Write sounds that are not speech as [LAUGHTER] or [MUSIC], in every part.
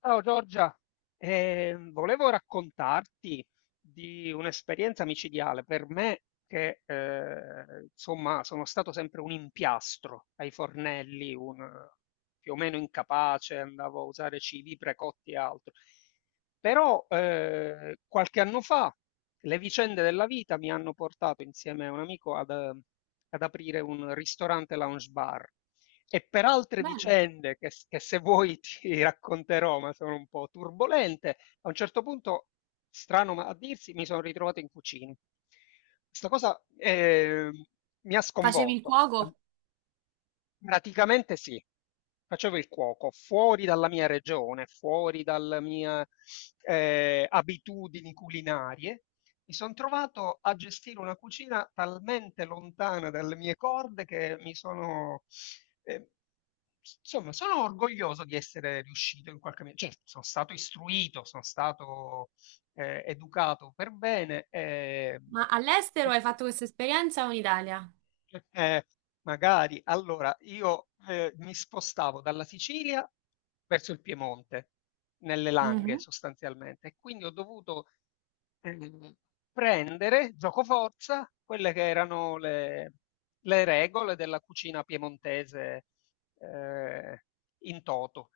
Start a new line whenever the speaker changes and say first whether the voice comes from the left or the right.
left: Ciao Giorgia, volevo raccontarti di un'esperienza micidiale per me che insomma sono stato sempre un impiastro ai fornelli, un più o meno incapace, andavo a usare cibi precotti e altro. Però qualche anno fa le vicende della vita mi hanno portato insieme a un amico ad ad aprire un ristorante lounge bar e per altre
right: Bene.
left: vicende che se vuoi [LAUGHS] ti racconterò, ma sono un po' turbolente, a un certo punto, strano ma a dirsi, mi sono ritrovato in cucina. Questa cosa mi ha
right: Facevi il
left: sconvolto.
right: cuoco?
left: Praticamente sì. Facevo il cuoco fuori dalla mia regione, fuori dalle mie abitudini culinarie. Mi sono trovato a gestire una cucina talmente lontana dalle mie corde che mi sono, eh, insomma, sono orgoglioso di essere riuscito in qualche modo. Cioè, sono stato istruito, sono stato educato per bene.
right: Ma all'estero
left: E,
right: hai fatto questa esperienza o in Italia?
left: eh, magari. Allora, io mi spostavo dalla Sicilia verso il Piemonte, nelle Langhe
right: Mhm.
left: sostanzialmente, e quindi ho dovuto eh, prendere, giocoforza, quelle che erano le regole della cucina piemontese eh, in toto.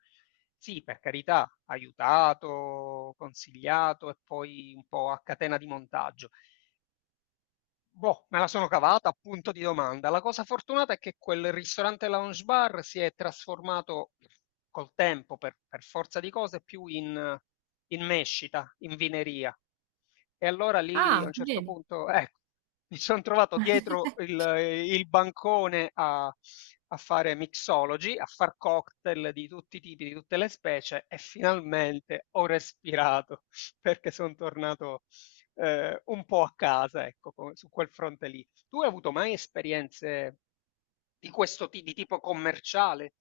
left: Sì, per carità, aiutato, consigliato e poi un po' a catena di montaggio. Boh, me la sono cavata, punto di domanda. La cosa fortunata è che quel ristorante lounge bar si è trasformato col tempo, per forza di cose, più in mescita, in vineria. E allora lì a
right: Ah,
left: un certo
right: vedi.
left: punto, ecco, mi sono trovato
right: [LAUGHS]
left: il bancone a fare mixology, a far cocktail di tutti i tipi, di tutte le specie, e finalmente ho respirato [LAUGHS] perché sono tornato un po' a casa, ecco, su quel fronte lì. Tu hai avuto mai esperienze di di tipo commerciale?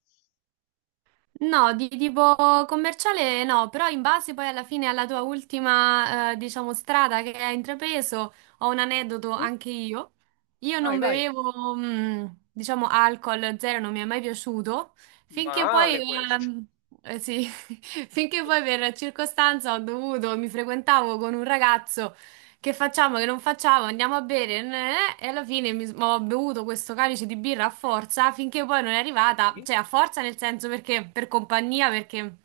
right: No, di tipo commerciale no, però in base poi alla fine alla tua ultima, diciamo, strada che hai intrapreso, ho un aneddoto
left: Mm?
right: anche io. Io
left: Vai,
right: non
left: vai.
right: bevevo, diciamo, alcol zero, non mi è mai piaciuto, finché poi,
left: Male questo.
right: sì, [LAUGHS] finché poi
left: [LAUGHS]
right: per circostanza ho dovuto, mi frequentavo con un ragazzo. Che facciamo, che non facciamo, andiamo a bere, e alla fine mi, ho bevuto questo calice di birra a forza finché poi non è arrivata,
left: Sì,
right: cioè a forza nel senso perché per compagnia, perché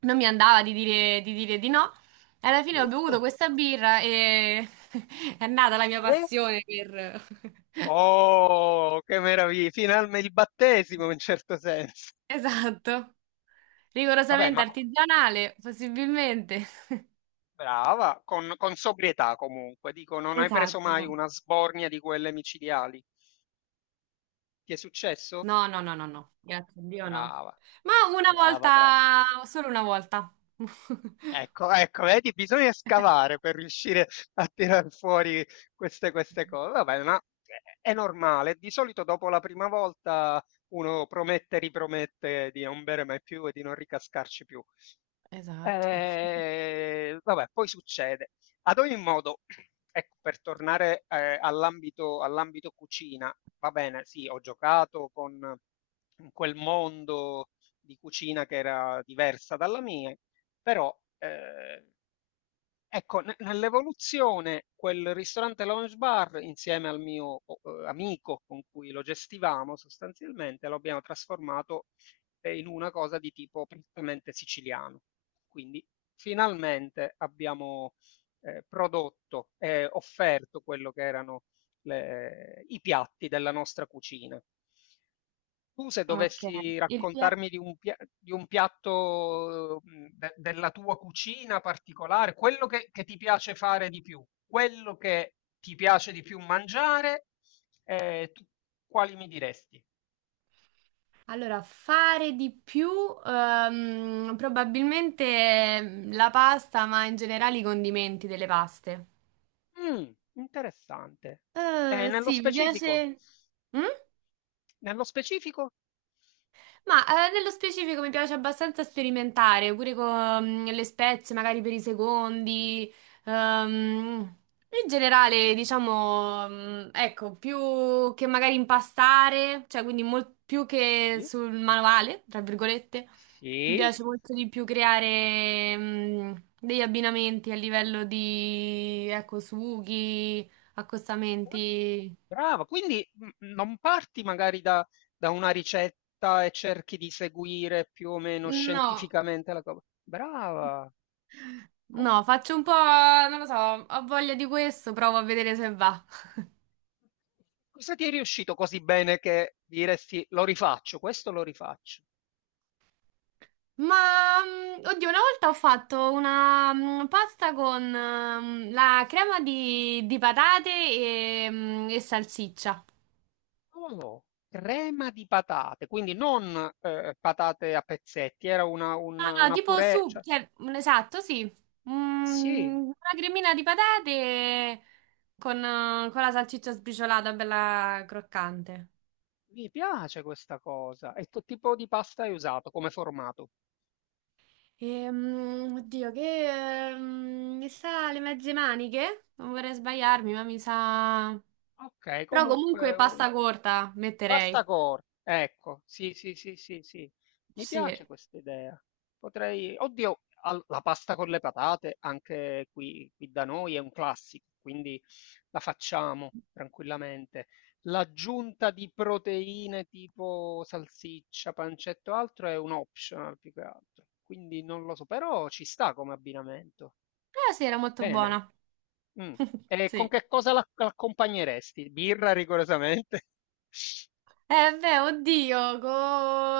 right: non mi andava di dire di no. E alla fine ho bevuto
left: giusto.
right: questa birra e [LAUGHS] è nata la mia
left: Eh?
right: passione per... [LAUGHS]
left: Oh, che meraviglia! Finalmente il battesimo in un certo senso.
right: Esatto,
left: Vabbè,
right: rigorosamente artigianale, possibilmente.
left: brava, con sobrietà comunque. Dico, non hai preso mai
right: Esatto.
left: una sbornia di quelle micidiali. Ti è successo?
right: No, no, no, no, no, grazie a Dio no.
left: Brava,
right: Ma una
left: brava, brava.
right: volta, solo una volta. [LAUGHS]
left: Ecco, ecco, vedi, bisogna scavare per riuscire a tirar fuori queste cose. Vabbè, ma è normale. Di solito dopo la prima volta uno promette, ripromette di non bere mai più e di non ricascarci più.
right: Esatto.
left: Vabbè, poi succede. Ad ogni modo, [CLEARS THROAT] ecco, per tornare all'ambito cucina, va bene, sì, ho giocato con in quel mondo di cucina che era diversa dalla mia, però, ecco, ne nell'evoluzione quel ristorante lounge bar insieme al mio o amico con cui lo gestivamo sostanzialmente, lo abbiamo trasformato, in una cosa di tipo prettamente siciliano. Quindi finalmente abbiamo, prodotto e offerto quello che erano le i piatti della nostra cucina. Tu se
right: Ok.
left: dovessi
right: il pia-
left: raccontarmi di un di un piatto della tua cucina particolare, quello che ti piace fare di più, quello che ti piace di più mangiare, tu quali mi diresti?
right: Allora, fare di più, probabilmente la pasta, ma in generale i condimenti delle paste.
left: Mm, interessante. Nello
right: Sì, mi
left: specifico?
right: piace. Mm?
left: Nello specifico?
right: Ma nello specifico mi piace abbastanza sperimentare, pure con le spezie, magari per i secondi. ehm, in generale, diciamo, ecco, più che magari impastare, cioè quindi più che
left: Sì,
right: sul manuale, tra virgolette, mi
left: sì.
right: piace molto di più creare degli abbinamenti a livello di, ecco, sughi,
left: Bra
right: accostamenti.
left: brava, quindi, mhmm, non parti magari da una ricetta e cerchi di seguire più o meno
right: No.
left: scientificamente la co brava! Co
right: No, faccio un po', non lo so, ho voglia di questo, provo a vedere se va.
left: cosa ti è riuscito così bene che diresti: "Lo rifaccio, questo lo rifaccio"?
right: Ma, oddio, una volta ho fatto una pasta con la crema di patate e salsiccia.
left: Oh, crema di patate, quindi non, patate a pezzetti, era
right: Ah, no,
left: una
right: tipo
left: purée,
right: su,
left: cioè
right: cioè, esatto, sì.
left: sì,
right: Una cremina di patate con la salsiccia sbriciolata, bella croccante.
left: mi piace questa cosa. E che tipo di pasta hai usato come formato?
right: Oddio, che mi sa le mezze maniche? Non vorrei sbagliarmi, ma mi sa.
left: Okay,
right: Però
left: comunque
right: comunque
left: u
right: pasta corta metterei.
left: Bastacore, ecco, sì, mi
right: Sì.
left: piace
right: Eh
left: questa idea. Potrei, oddio, la pasta con le patate anche qui, qui da noi è un classico, quindi la facciamo tranquillamente. L'aggiunta di proteine tipo salsiccia, pancetto, altro è un optional più che altro, quindi non lo so, però ci sta come abbinamento.
right: sì, era molto
left: Bene.
right: buona.
left: Mm.
right: [LAUGHS]
left: E con
right: Sì.
left: che cosa l'accompagneresti? Birra rigorosamente? [LAUGHS]
right: Eh beh, oddio, con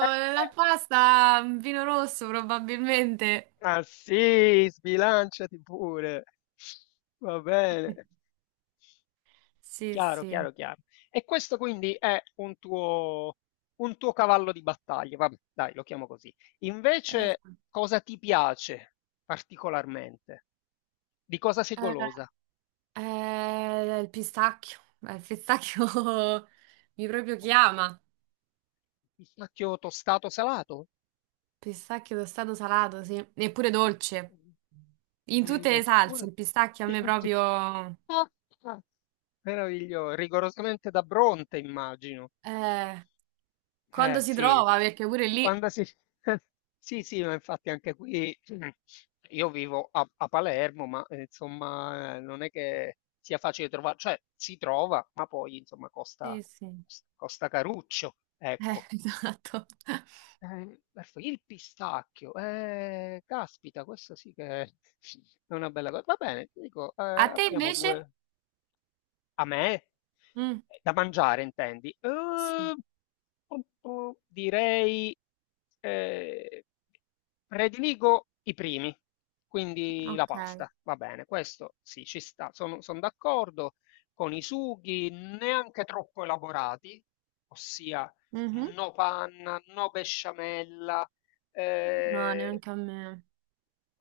left: Eh,
right: la
left: eh.
right: pasta vino rosso probabilmente.
left: Ma sì, sbilanciati pure. Va bene.
right: [LAUGHS] Sì,
left: Chiaro,
right: sì.
left: chiaro, chiaro. E questo quindi è un tuo cavallo di battaglia. Vabbè, dai, lo chiamo così.
right: Eh,
left: Invece, cosa ti piace particolarmente? Di cosa sei golosa?
right: eh, il pistacchio. Il pistacchio [LAUGHS] mi proprio
left: Oh,
right: chiama.
left: Pistacchio tostato salato?
right: Pistacchio tostato salato, sì. Eppure dolce. In tutte le salse,
left: Eppure.
right: il pistacchio a me
left: [LAUGHS]
right: proprio...
left: Ah, ah, Meraviglioso. [LAUGHS] Rigorosamente da Bronte, immagino.
right: eh, quando
left: Eh
right: si
left: sì, sì.
right: trova, perché pure lì...
left: Quando si... [LAUGHS] Sì, sì, ma infatti anche qui [CLEARS THROAT] io vivo a Palermo, ma insomma non è che sia facile trovare, cioè si trova, ma poi insomma costa,
right: Sì, sì.
left: costa caruccio, ecco.
right: [LAUGHS] Esatto.
left: Perfetto. Il pistacchio, caspita, questo sì che [LAUGHS] è una bella cosa. Va bene, ti dico,
right: A te
left: abbiamo
right: invece?
left: due, a me?
right: Mm,
left: Da mangiare, intendi?
right: sì,
left: Direi, eh, prediligo i primi, quindi la
right: ok.
left: pasta, va bene, questo sì, ci sta, sono d'accordo con i sughi neanche troppo elaborati, ossia
right: Mhm.
left: no panna, no besciamella,
right: No,
left: eh,
right: neanche a me.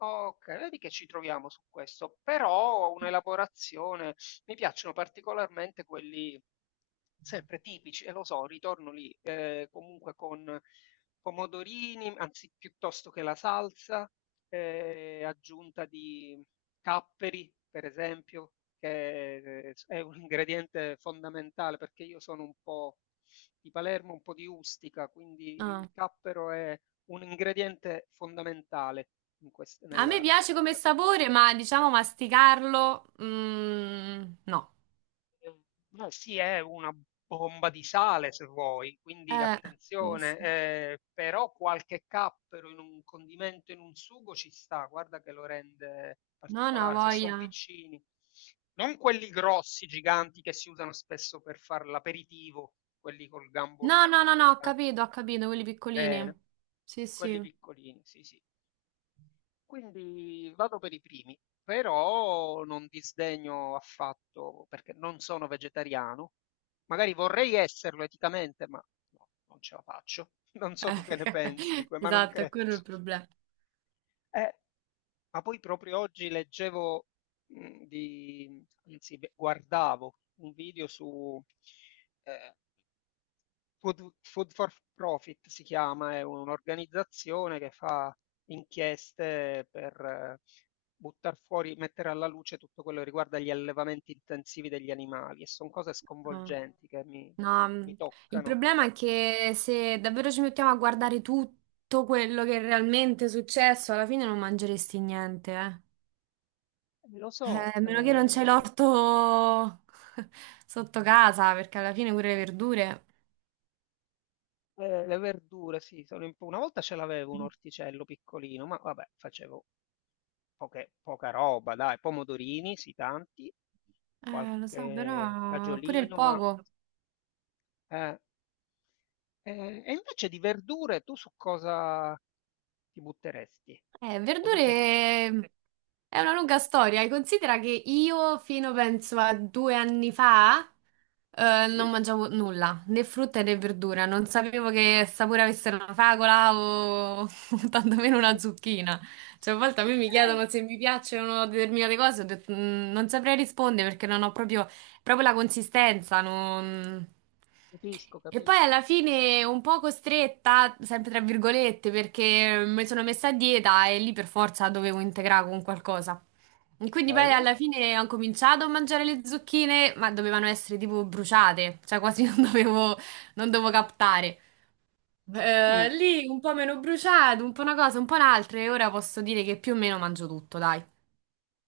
left: Okay, vedi che ci troviamo su questo, però ho un'elaborazione mi piacciono particolarmente quelli sempre tipici, e lo so, ritorno lì, comunque con pomodorini, anzi piuttosto che la salsa, aggiunta di capperi, per esempio, che s è un ingrediente fondamentale, perché io sono un po' di Palermo, un po' di Ustica, quindi
right: Ah.
left: il cappero è un ingrediente fondamentale in
right: A me piace come
left: nella
right: sapore, ma diciamo masticarlo... no.
left: cucina. Ma sì, è una bomba di sale se vuoi, quindi
right: Eh, sì,
left: attenzione,
right: sì.
left: però qualche cappero in un condimento, in un sugo ci sta, guarda che lo rende
right: No, no,
left: particolare, se sono
right: voglia.
left: piccini, non quelli grossi, giganti che si usano spesso per fare l'aperitivo, quelli col gambo
right: No, no,
left: lungo,
right: no,
left: che ti
right: no,
left: danno
right: ho capito, quelli piccolini.
left: bene,
right: Sì,
left: quelli
right: sì.
left: piccolini, sì, sì. Quindi vado per i primi, però non disdegno affatto perché non sono vegetariano. Magari vorrei esserlo eticamente, ma no, non ce la faccio. [LAUGHS] Non so tu che ne pensi di
right: [LAUGHS]
left: ma non
right: Esatto, è
left: credo.
right: quello il problema.
left: Eh, ma poi proprio oggi leggevo, beh, guardavo un video su, eh, Food for Profit si chiama, è un'organizzazione che fa inchieste per buttar fuori, mettere alla luce tutto quello che riguarda gli allevamenti intensivi degli animali e sono cose
right: No,
left: sconvolgenti
right: no,
left: mi
right: il
left: toccano.
right: problema è che se davvero ci mettiamo a guardare tutto quello che è realmente successo, alla fine non mangeresti niente, eh.
left: Lo
right: Eh,
left: so,
right: a meno che non c'è l'orto [LAUGHS] sotto casa, perché alla fine pure le verdure.
left: le verdure, sì, sono una volta ce l'avevo un orticello piccolino, ma vabbè, facevo poca roba, dai, pomodorini, sì, tanti,
right: Lo so,
left: qualche
right: però pure il
left: fagiolino, ma...
right: poco.
left: eh, e invece di verdure tu su cosa ti butteresti?
right: Eh,
left: Cosa
right: verdure è una lunga storia. Considera che io fino penso a 2 anni fa non
left: preferi?
right: mangiavo nulla, né frutta né verdura. Non sapevo che sapore avesse una fragola o [LAUGHS] tantomeno una zucchina. Cioè, a volte a me mi
left: Okay,
right: chiedono se mi piacciono determinate cose, ho detto, "Mm, non saprei rispondere perché non ho proprio, proprio la consistenza. non-
left: capisco,
right: e
left: capis
right: poi alla fine un po' costretta, sempre tra virgolette, perché mi sono messa a dieta e lì per forza dovevo integrare con qualcosa. E quindi poi
left: bene.
right: alla fine ho cominciato a mangiare le zucchine, ma dovevano essere tipo bruciate, cioè quasi [LAUGHS] non dovevo captare.
left: Mh.
right: Lì un po' meno bruciato, un po' una cosa, un po' un'altra, e ora posso dire che più o meno mangio tutto, dai.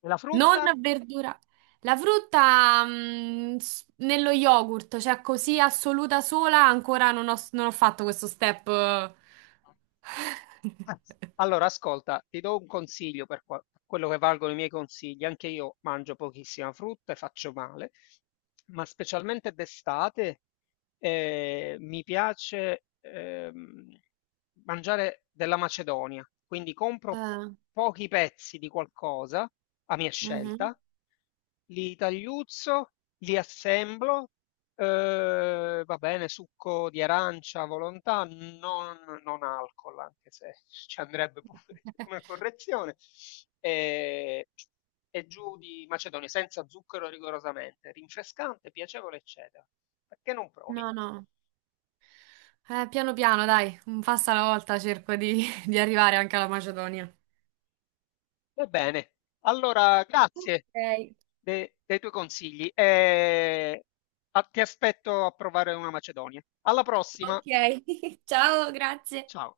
left: E la
right: Non
left: frutta?
right: verdura. La frutta, nello yogurt, cioè così assoluta sola, ancora non ho fatto questo step.
left: Eh,
right: [LAUGHS]
left: Allora, ascolta, ti do un consiglio per quello che valgono i miei consigli. Anche io mangio pochissima frutta e faccio male, ma specialmente d'estate mi piace mangiare della Macedonia. Quindi compro
right: Eh,
left: pochi pezzi di qualcosa a mia
right: mhm.
left: scelta, li tagliuzzo, li assemblo, va bene, succo di arancia a volontà, non alcol, anche se [LAUGHS] ci andrebbe pure una correzione, ehm, e giù di macedonia, senza zucchero rigorosamente, rinfrescante, piacevole, eccetera. Perché non provi?
right: No, no. Piano piano, dai, un passo alla volta cerco [LAUGHS] di arrivare anche alla Macedonia.
left: Va bene, allora grazie
right: Ok,
left: de dei tuoi consigli e a ti aspetto a provare una macedonia. Alla prossima,
right: ok. [LAUGHS] Ciao, grazie.
left: ciao.